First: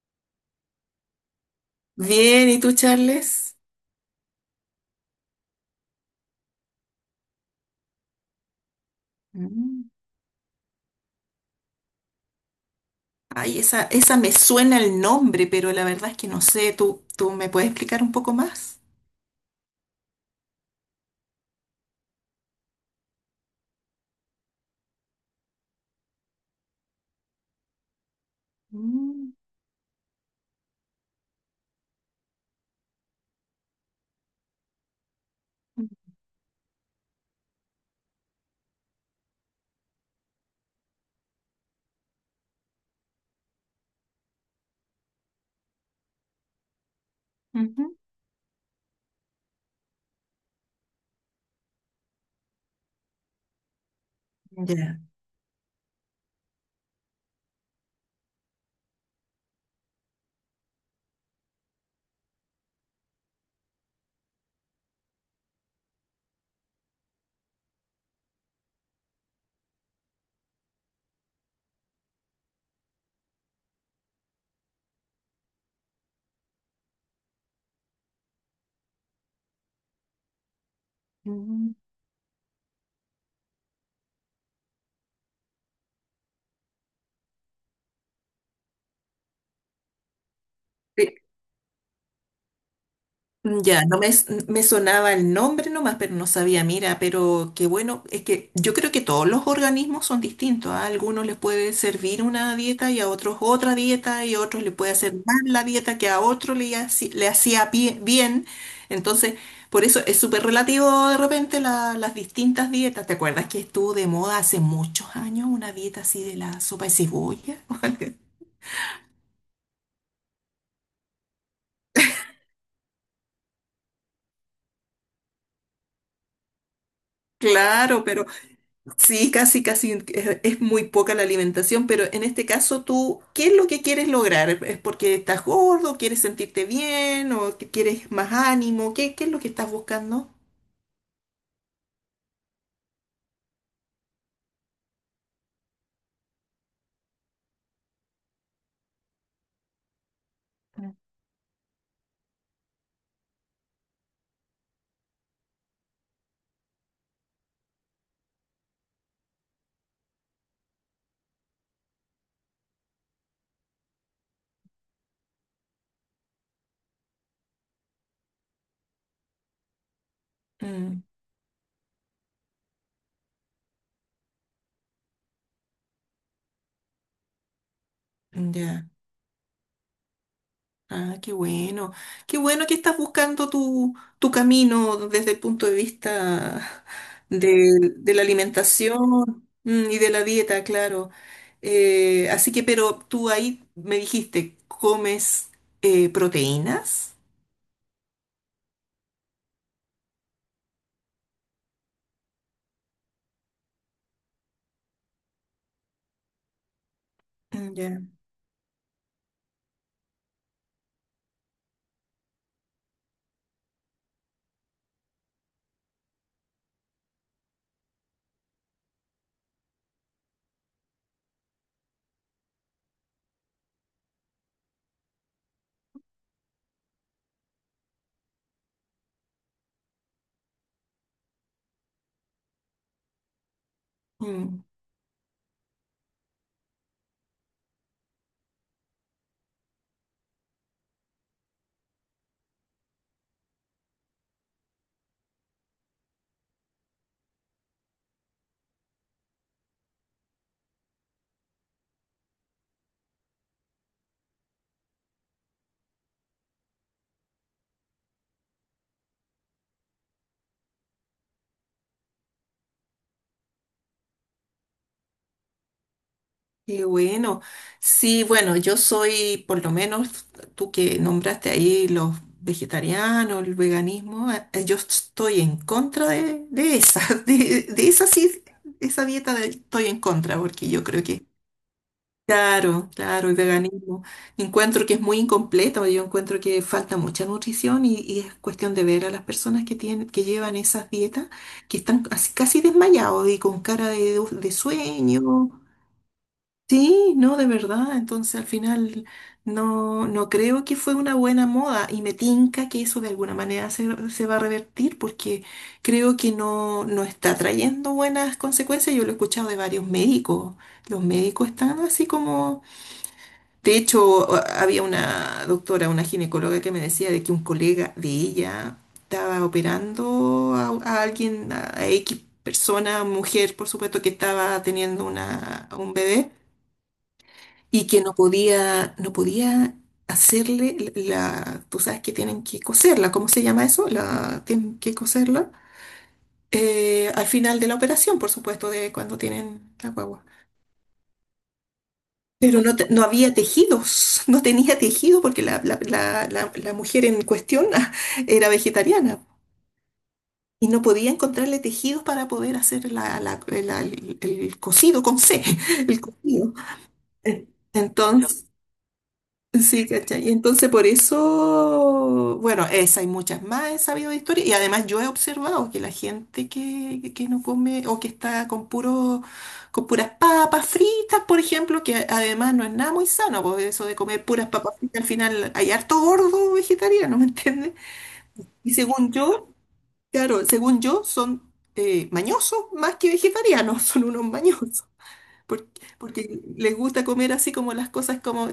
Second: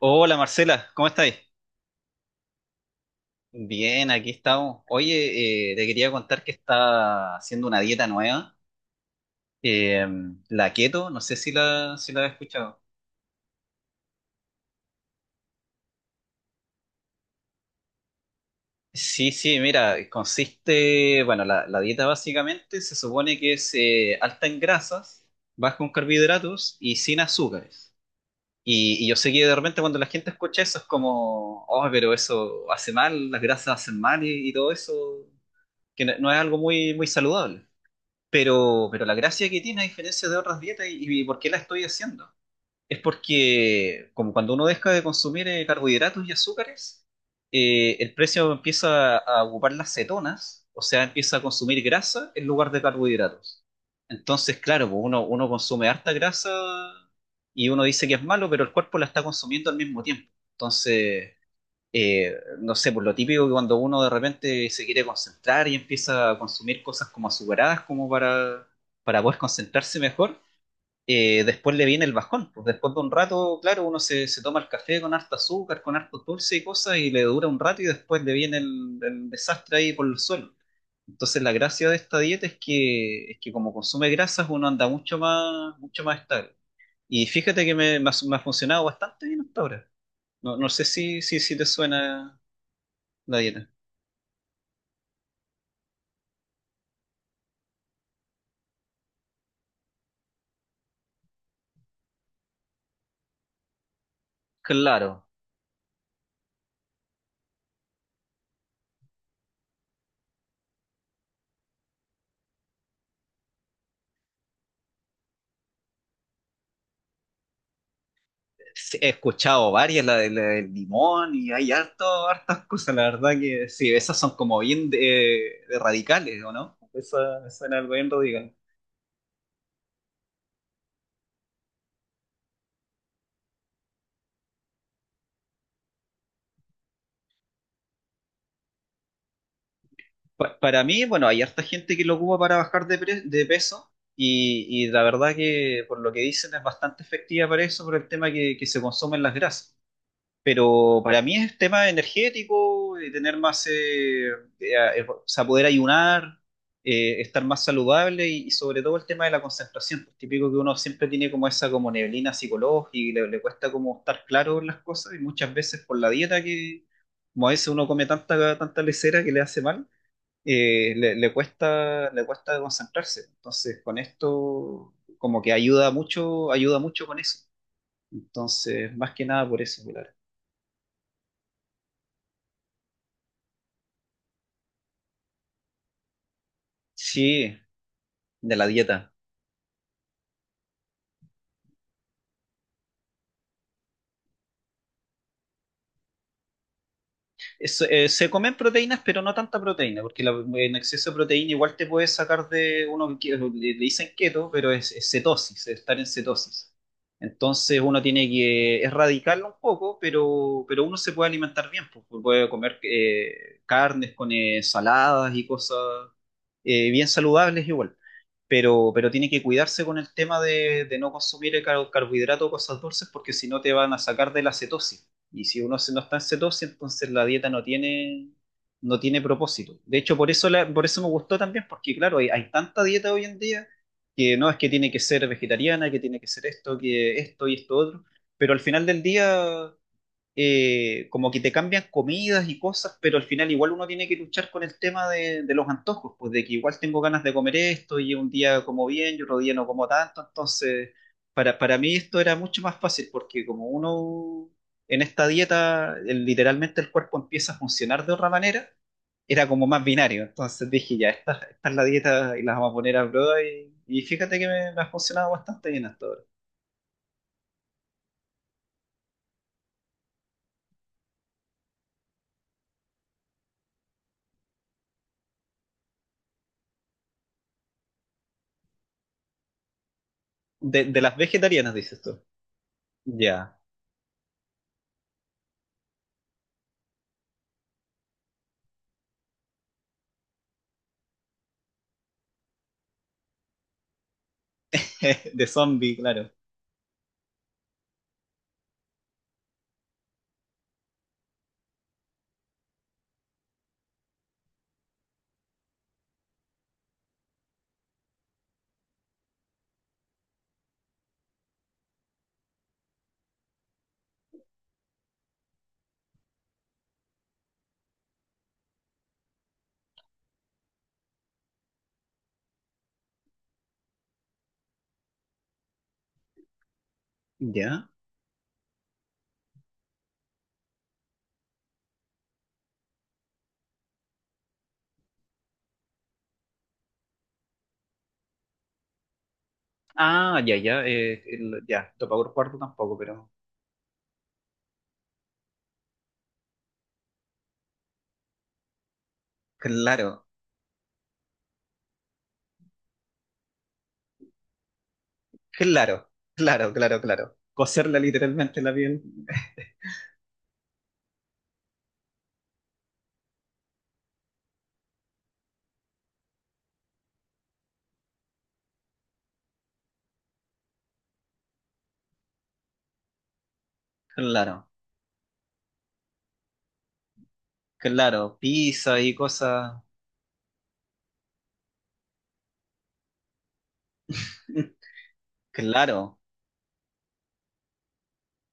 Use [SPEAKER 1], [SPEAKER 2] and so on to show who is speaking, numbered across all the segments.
[SPEAKER 1] Hola Marcela, ¿cómo estáis?
[SPEAKER 2] Bien, ¿y tú, Charles?
[SPEAKER 1] Bien, aquí estamos. Oye, te quería contar que está haciendo una dieta nueva,
[SPEAKER 2] Mm.
[SPEAKER 1] eh, la keto, no sé si la has escuchado.
[SPEAKER 2] Ay, esa me suena el nombre, pero la verdad es que no sé. ¿Tú me puedes explicar un poco más?
[SPEAKER 1] Sí, sí, mira, consiste, bueno, la dieta básicamente se supone que es alta en grasas, baja en carbohidratos y sin azúcares. Y yo sé
[SPEAKER 2] Mm.
[SPEAKER 1] que de repente cuando la gente escucha eso es como, oh, pero eso hace mal, las grasas hacen mal y todo eso, que no, no es algo muy, muy saludable. Pero la gracia que tiene, a diferencia de otras dietas, y por qué la estoy haciendo, es porque como cuando uno deja de consumir carbohidratos y azúcares,
[SPEAKER 2] Ujú.
[SPEAKER 1] el precio empieza a ocupar las cetonas, o sea, empieza a consumir grasa en lugar de carbohidratos. Entonces, claro,
[SPEAKER 2] Ya.
[SPEAKER 1] pues uno consume harta grasa y uno dice que es malo, pero el cuerpo la está consumiendo al mismo tiempo. Entonces, no sé, por lo típico que cuando uno de repente se quiere concentrar y empieza a consumir cosas como azucaradas, como para poder concentrarse mejor, después le viene el bajón. Pues después de un rato, claro, uno se toma el café con harta azúcar, con harto dulce y cosas, y le dura un rato y después le viene el desastre ahí por el suelo. Entonces la
[SPEAKER 2] Mm.
[SPEAKER 1] gracia de esta dieta es que como consume grasas uno anda mucho más estable. Y fíjate que me, me ha funcionado bastante bien hasta ahora. No, no sé
[SPEAKER 2] Sí.
[SPEAKER 1] si te suena la dieta.
[SPEAKER 2] Ya, no me, s- me sonaba el nombre nomás, pero no sabía, mira, pero qué bueno, es que yo creo que todos los organismos son distintos, ¿ah? A algunos les puede servir una dieta y a otros otra dieta y a otros le puede hacer
[SPEAKER 1] Claro.
[SPEAKER 2] mal la dieta que a otro le hacía bien. Entonces, por eso es súper relativo de repente las distintas dietas. ¿Te acuerdas que estuvo de moda hace muchos años una dieta así de la sopa de cebolla?
[SPEAKER 1] Sí, he escuchado varias, la del limón y hay harto, hartas cosas, la verdad que sí, esas son como bien de radicales, ¿o no? Esa suena algo
[SPEAKER 2] Claro,
[SPEAKER 1] bien
[SPEAKER 2] pero
[SPEAKER 1] radical.
[SPEAKER 2] Sí, casi, casi es muy poca la alimentación, pero en este caso tú, ¿qué es lo que quieres lograr? ¿Es porque estás gordo, quieres sentirte bien o que quieres más ánimo? ¿Qué es lo que estás buscando?
[SPEAKER 1] Para mí, bueno, hay harta gente que lo ocupa para bajar de, de peso y la verdad que por lo que dicen es bastante efectiva para eso, por el tema que se consumen las grasas. Pero para mí es tema energético, de tener más, o sea, poder ayunar, estar más saludable y sobre todo el tema de la concentración. Es típico que uno siempre tiene como esa como neblina psicológica y le cuesta como estar claro en las cosas y muchas veces por la dieta que, como a veces uno come tanta, tanta lesera que le hace mal,
[SPEAKER 2] Mm.
[SPEAKER 1] le, le cuesta concentrarse. Entonces, con esto como que ayuda mucho con eso.
[SPEAKER 2] Ya.
[SPEAKER 1] Entonces, más que nada por eso, claro.
[SPEAKER 2] Ah, qué bueno. Qué bueno que estás buscando tu, tu camino desde el punto de vista
[SPEAKER 1] Sí,
[SPEAKER 2] de la
[SPEAKER 1] de la dieta.
[SPEAKER 2] alimentación, y de la dieta, claro. Así que, pero tú ahí me dijiste, ¿comes proteínas?
[SPEAKER 1] Se comen proteínas, pero no tanta proteína, porque en exceso de proteína igual te puede sacar de uno que le, le dicen keto, pero es cetosis, es estar en cetosis.
[SPEAKER 2] Mm.
[SPEAKER 1] Entonces uno
[SPEAKER 2] Ya.
[SPEAKER 1] tiene que erradicarlo un poco, pero uno se puede alimentar bien, pues, pues, puede comer carnes con saladas y cosas bien saludables igual. Pero tiene que cuidarse con el tema de no consumir carbohidrato o cosas dulces, porque si no te van a sacar de la cetosis. Y si uno no está en cetosis, entonces la dieta no tiene, no tiene propósito. De hecho, por eso, por eso me gustó también, porque claro, hay tanta dieta hoy en día que no es
[SPEAKER 2] Mm.
[SPEAKER 1] que tiene que ser vegetariana, que tiene que ser esto, que esto y esto otro, pero al final del día como que te cambian comidas y cosas, pero al final igual uno tiene que luchar con el tema de los antojos, pues de que igual tengo ganas de comer esto y un día como bien y otro día no como tanto, entonces para mí esto era mucho más fácil porque como uno en esta dieta literalmente el cuerpo empieza a funcionar de otra manera, era como más binario, entonces dije ya, esta es la dieta y las vamos a poner a prueba y fíjate que me ha funcionado bastante bien hasta ahora.
[SPEAKER 2] Qué bueno. Sí, bueno, por lo menos tú que nombraste ahí los vegetarianos, el veganismo, yo estoy en contra de esa, de esa sí, esa dieta estoy en contra, porque yo
[SPEAKER 1] De
[SPEAKER 2] creo
[SPEAKER 1] las
[SPEAKER 2] que,
[SPEAKER 1] vegetarianas, dices tú.
[SPEAKER 2] claro, claro, el
[SPEAKER 1] Ya,
[SPEAKER 2] veganismo, encuentro que es muy incompleto, yo encuentro que falta mucha nutrición y es cuestión de ver a las personas que llevan esas dietas, que están casi casi desmayados y con cara de
[SPEAKER 1] de
[SPEAKER 2] sueño.
[SPEAKER 1] zombie, claro.
[SPEAKER 2] Sí, no, de verdad. Entonces, al final, no creo que fue una buena moda y me tinca que eso de alguna manera se va a revertir porque creo que no está trayendo buenas consecuencias. Yo lo he escuchado de varios médicos. Los médicos están así como... De hecho, había una doctora, una ginecóloga que me decía de que un colega de ella estaba operando a alguien, a X persona, mujer, por supuesto, que estaba teniendo un bebé y
[SPEAKER 1] Ya.
[SPEAKER 2] que no podía hacerle la, tú sabes que tienen que coserla, ¿cómo se llama eso? La, tienen que coserla al final de la operación, por supuesto, de cuando tienen la guagua.
[SPEAKER 1] Ah, ya, ya. Topagor cuarto
[SPEAKER 2] Pero no,
[SPEAKER 1] tampoco,
[SPEAKER 2] no
[SPEAKER 1] pero.
[SPEAKER 2] había tejidos, no tenía tejido porque la, la mujer en cuestión era vegetariana
[SPEAKER 1] Claro,
[SPEAKER 2] y no podía encontrarle tejidos para poder hacer el cosido con C, el
[SPEAKER 1] claro,
[SPEAKER 2] cosido.
[SPEAKER 1] claro, claro, claro.
[SPEAKER 2] Eh,
[SPEAKER 1] Coserla
[SPEAKER 2] Entonces,
[SPEAKER 1] literalmente la piel.
[SPEAKER 2] sí, ¿cachai? Entonces, por eso, bueno, esa y muchas más he sabido de historia. Y además yo he observado que la gente que no come o que está con puras papas fritas, por ejemplo, que además no es nada muy sano, porque eso de comer puras
[SPEAKER 1] Claro,
[SPEAKER 2] papas fritas, al final hay harto gordo vegetariano, ¿me entiendes?
[SPEAKER 1] claro.
[SPEAKER 2] Y
[SPEAKER 1] Pizza
[SPEAKER 2] según
[SPEAKER 1] y
[SPEAKER 2] yo,
[SPEAKER 1] cosas.
[SPEAKER 2] claro, según yo son mañosos más que vegetarianos, son unos mañosos por-
[SPEAKER 1] Claro,
[SPEAKER 2] porque, les gusta comer así como las cosas como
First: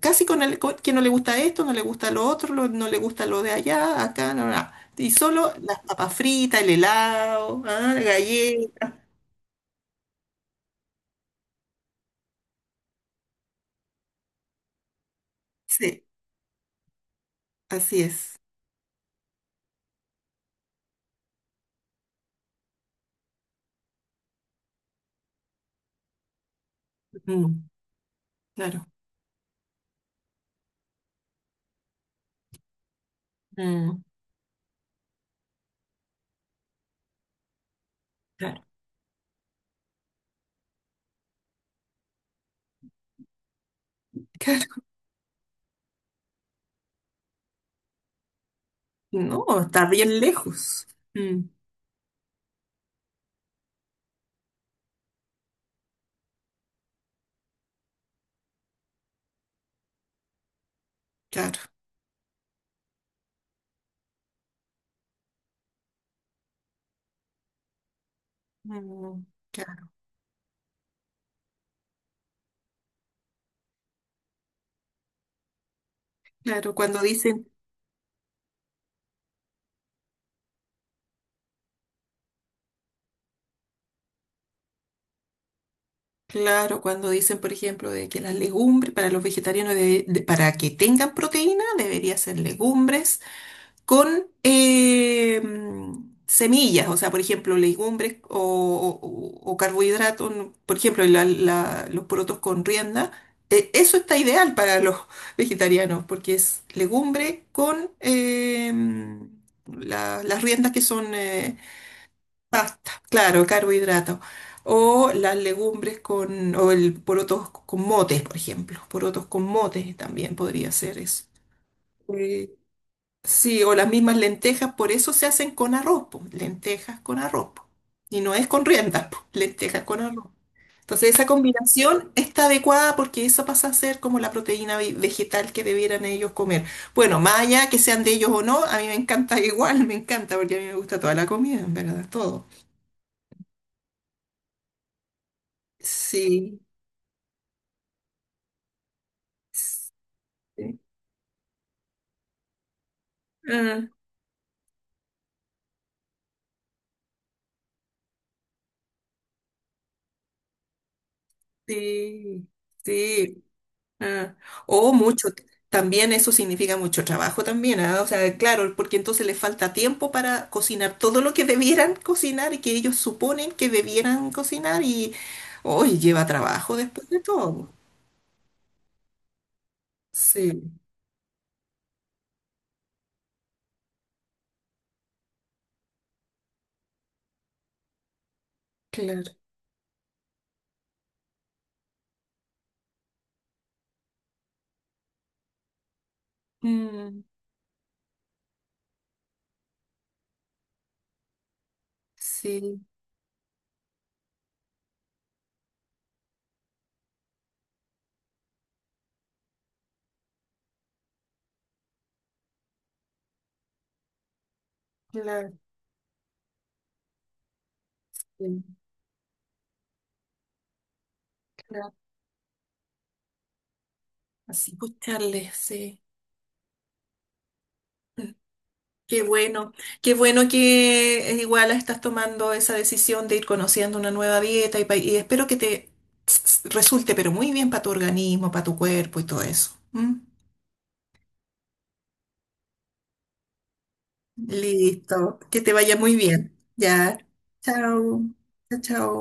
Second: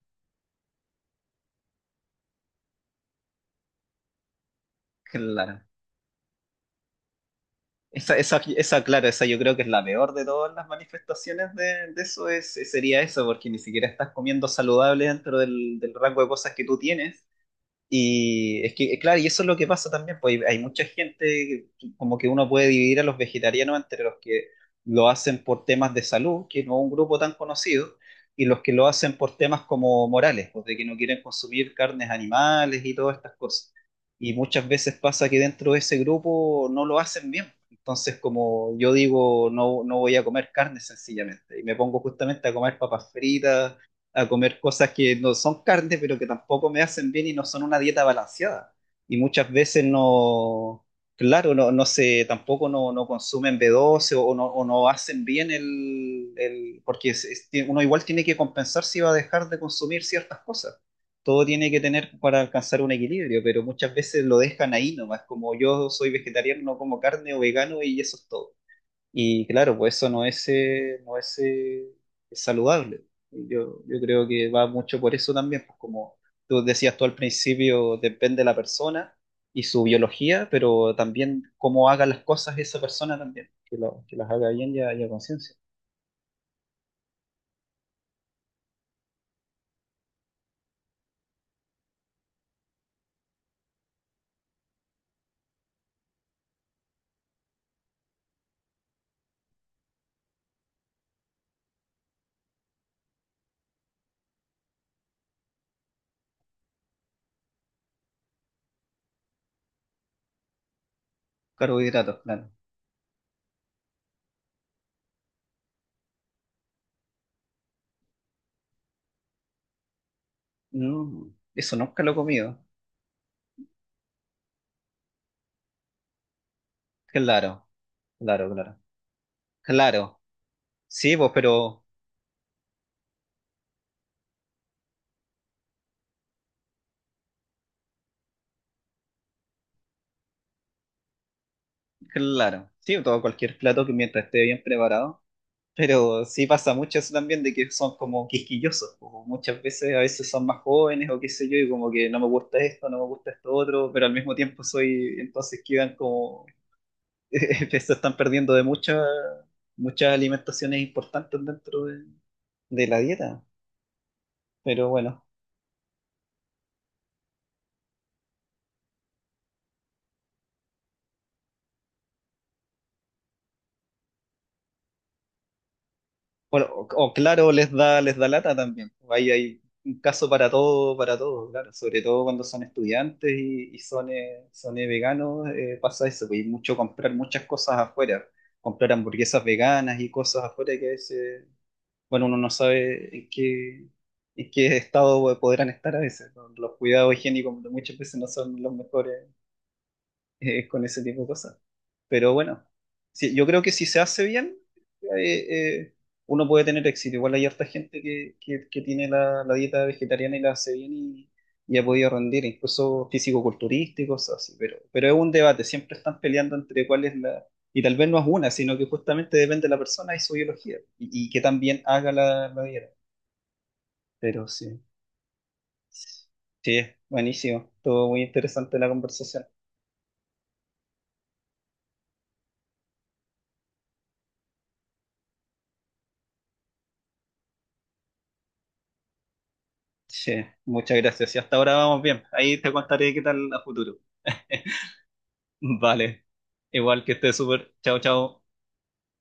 [SPEAKER 2] casi que no le gusta esto, no le gusta lo otro, no le gusta lo de allá, acá, no, no, no. Y solo
[SPEAKER 1] claro.
[SPEAKER 2] las papas fritas, el helado, ah, la
[SPEAKER 1] Esa,
[SPEAKER 2] galleta.
[SPEAKER 1] claro, esa yo creo que es la peor de todas las manifestaciones de eso, es, sería eso, porque ni siquiera estás comiendo saludable dentro del, del
[SPEAKER 2] Sí,
[SPEAKER 1] rango de cosas que tú tienes.
[SPEAKER 2] así es.
[SPEAKER 1] Y es que, claro, y eso es lo que pasa también, pues hay mucha gente, como que uno puede dividir a los vegetarianos entre los que lo hacen por temas de salud, que no es un grupo tan
[SPEAKER 2] Mm,
[SPEAKER 1] conocido, y los que lo
[SPEAKER 2] claro.
[SPEAKER 1] hacen por temas como morales, pues de que no quieren consumir carnes animales y todas estas cosas.
[SPEAKER 2] Mm,
[SPEAKER 1] Y muchas veces pasa que dentro de ese grupo no lo hacen bien. Entonces,
[SPEAKER 2] claro.
[SPEAKER 1] como yo digo, no, no voy a comer carne sencillamente, y me pongo justamente a comer papas fritas a comer
[SPEAKER 2] Claro.
[SPEAKER 1] cosas que no son carne, pero que tampoco me hacen bien y no son una dieta balanceada. Y
[SPEAKER 2] No,
[SPEAKER 1] muchas veces
[SPEAKER 2] está bien
[SPEAKER 1] no,
[SPEAKER 2] lejos. Mm,
[SPEAKER 1] claro, no, no sé, tampoco no, no consumen B12 o no hacen bien el, porque uno igual tiene que compensar si va a dejar de consumir ciertas cosas. Todo
[SPEAKER 2] claro.
[SPEAKER 1] tiene que tener para alcanzar un equilibrio, pero muchas veces lo dejan ahí nomás, como yo soy vegetariano, no como carne o vegano y eso es todo.
[SPEAKER 2] Mm,
[SPEAKER 1] Y claro,
[SPEAKER 2] claro.
[SPEAKER 1] pues eso no es, no es, saludable. Yo creo que va mucho por eso también, pues como tú
[SPEAKER 2] Claro,
[SPEAKER 1] decías
[SPEAKER 2] cuando
[SPEAKER 1] tú al
[SPEAKER 2] dicen,
[SPEAKER 1] principio, depende de la persona y su biología, pero también cómo haga las cosas esa persona también, que, que las haga bien y a conciencia.
[SPEAKER 2] claro, cuando dicen, por ejemplo, de que las legumbres para los vegetarianos, para que tengan proteína, debería ser legumbres con semillas, o sea, por ejemplo, legumbres o, o carbohidratos, ¿no? Por ejemplo, los porotos con rienda, eso está ideal para los vegetarianos, porque es legumbre con las riendas que son
[SPEAKER 1] Carbohidratos, claro.
[SPEAKER 2] pasta, claro, carbohidratos. O las legumbres con, o el porotos con motes, por ejemplo. Porotos con motes también podría ser eso.
[SPEAKER 1] Mm, eso nunca lo he
[SPEAKER 2] Eh,
[SPEAKER 1] comido.
[SPEAKER 2] Sí, o las mismas lentejas, por eso se hacen con arroz, po, lentejas con arroz,
[SPEAKER 1] Claro,
[SPEAKER 2] po. Y no es
[SPEAKER 1] claro,
[SPEAKER 2] con
[SPEAKER 1] claro.
[SPEAKER 2] riendas, po, lentejas con
[SPEAKER 1] Claro,
[SPEAKER 2] arroz. Entonces
[SPEAKER 1] sí,
[SPEAKER 2] esa
[SPEAKER 1] pues, pero
[SPEAKER 2] combinación está adecuada porque esa pasa a ser como la proteína vegetal que debieran ellos comer. Bueno, más allá que sean de ellos o no, a mí me encanta igual, me encanta porque a mí me gusta toda la comida, en verdad, todo.
[SPEAKER 1] claro. Sí, todo cualquier plato que mientras esté bien preparado. Pero sí
[SPEAKER 2] Sí,
[SPEAKER 1] pasa mucho eso también de que son como quisquillosos, como muchas
[SPEAKER 2] sí,
[SPEAKER 1] veces a veces son más jóvenes o qué sé yo, y como que no me gusta esto, no me gusta esto
[SPEAKER 2] ah,
[SPEAKER 1] otro, pero al mismo tiempo soy, entonces quedan como, se están perdiendo de muchas, muchas alimentaciones importantes dentro
[SPEAKER 2] sí,
[SPEAKER 1] de la dieta.
[SPEAKER 2] sí. Ah,
[SPEAKER 1] Pero
[SPEAKER 2] o
[SPEAKER 1] bueno,
[SPEAKER 2] mucho, también eso significa mucho trabajo también, ah. O sea, claro, porque entonces les falta tiempo para cocinar todo lo que debieran cocinar y que ellos suponen que debieran cocinar y hoy lleva
[SPEAKER 1] bueno,
[SPEAKER 2] trabajo
[SPEAKER 1] o,
[SPEAKER 2] después
[SPEAKER 1] o
[SPEAKER 2] de
[SPEAKER 1] claro,
[SPEAKER 2] todo.
[SPEAKER 1] les da lata también. Ahí hay un caso
[SPEAKER 2] Sí,
[SPEAKER 1] para todo, claro. Sobre todo cuando son estudiantes y son, son veganos, pasa eso, pues, y mucho comprar muchas cosas afuera, comprar
[SPEAKER 2] claro.
[SPEAKER 1] hamburguesas veganas y cosas afuera que a veces, bueno, uno no sabe en qué estado podrán estar a veces, ¿no? Los cuidados
[SPEAKER 2] Mm,
[SPEAKER 1] higiénicos muchas veces no son los mejores con ese tipo de cosas. Pero bueno,
[SPEAKER 2] sí,
[SPEAKER 1] sí, yo creo que si se hace bien, eh, eh, uno puede tener éxito. Igual hay harta gente que tiene la, la dieta vegetariana y la hace bien y ha podido rendir, incluso físico-culturista y cosas así. Pero es un
[SPEAKER 2] claro,
[SPEAKER 1] debate, siempre están peleando entre cuál es la... Y tal vez no es una,
[SPEAKER 2] sí,
[SPEAKER 1] sino que justamente depende de la persona y su biología, y que también
[SPEAKER 2] claro.
[SPEAKER 1] haga la, la dieta. Pero
[SPEAKER 2] Así
[SPEAKER 1] sí,
[SPEAKER 2] escucharles, sí.
[SPEAKER 1] sí, buenísimo, todo muy interesante la
[SPEAKER 2] Qué
[SPEAKER 1] conversación.
[SPEAKER 2] bueno, qué bueno que igual estás tomando esa decisión de ir conociendo una nueva dieta y espero que te resulte, pero muy bien para tu organismo, para tu cuerpo y todo eso. ¿M?
[SPEAKER 1] Sí, muchas gracias. Y hasta ahora vamos bien. Ahí te contaré qué tal a futuro.
[SPEAKER 2] Listo, que te vaya muy
[SPEAKER 1] Vale.
[SPEAKER 2] bien.
[SPEAKER 1] Igual que
[SPEAKER 2] Ya,
[SPEAKER 1] estés súper. Chao,
[SPEAKER 2] chao,
[SPEAKER 1] chao.
[SPEAKER 2] chao, chao.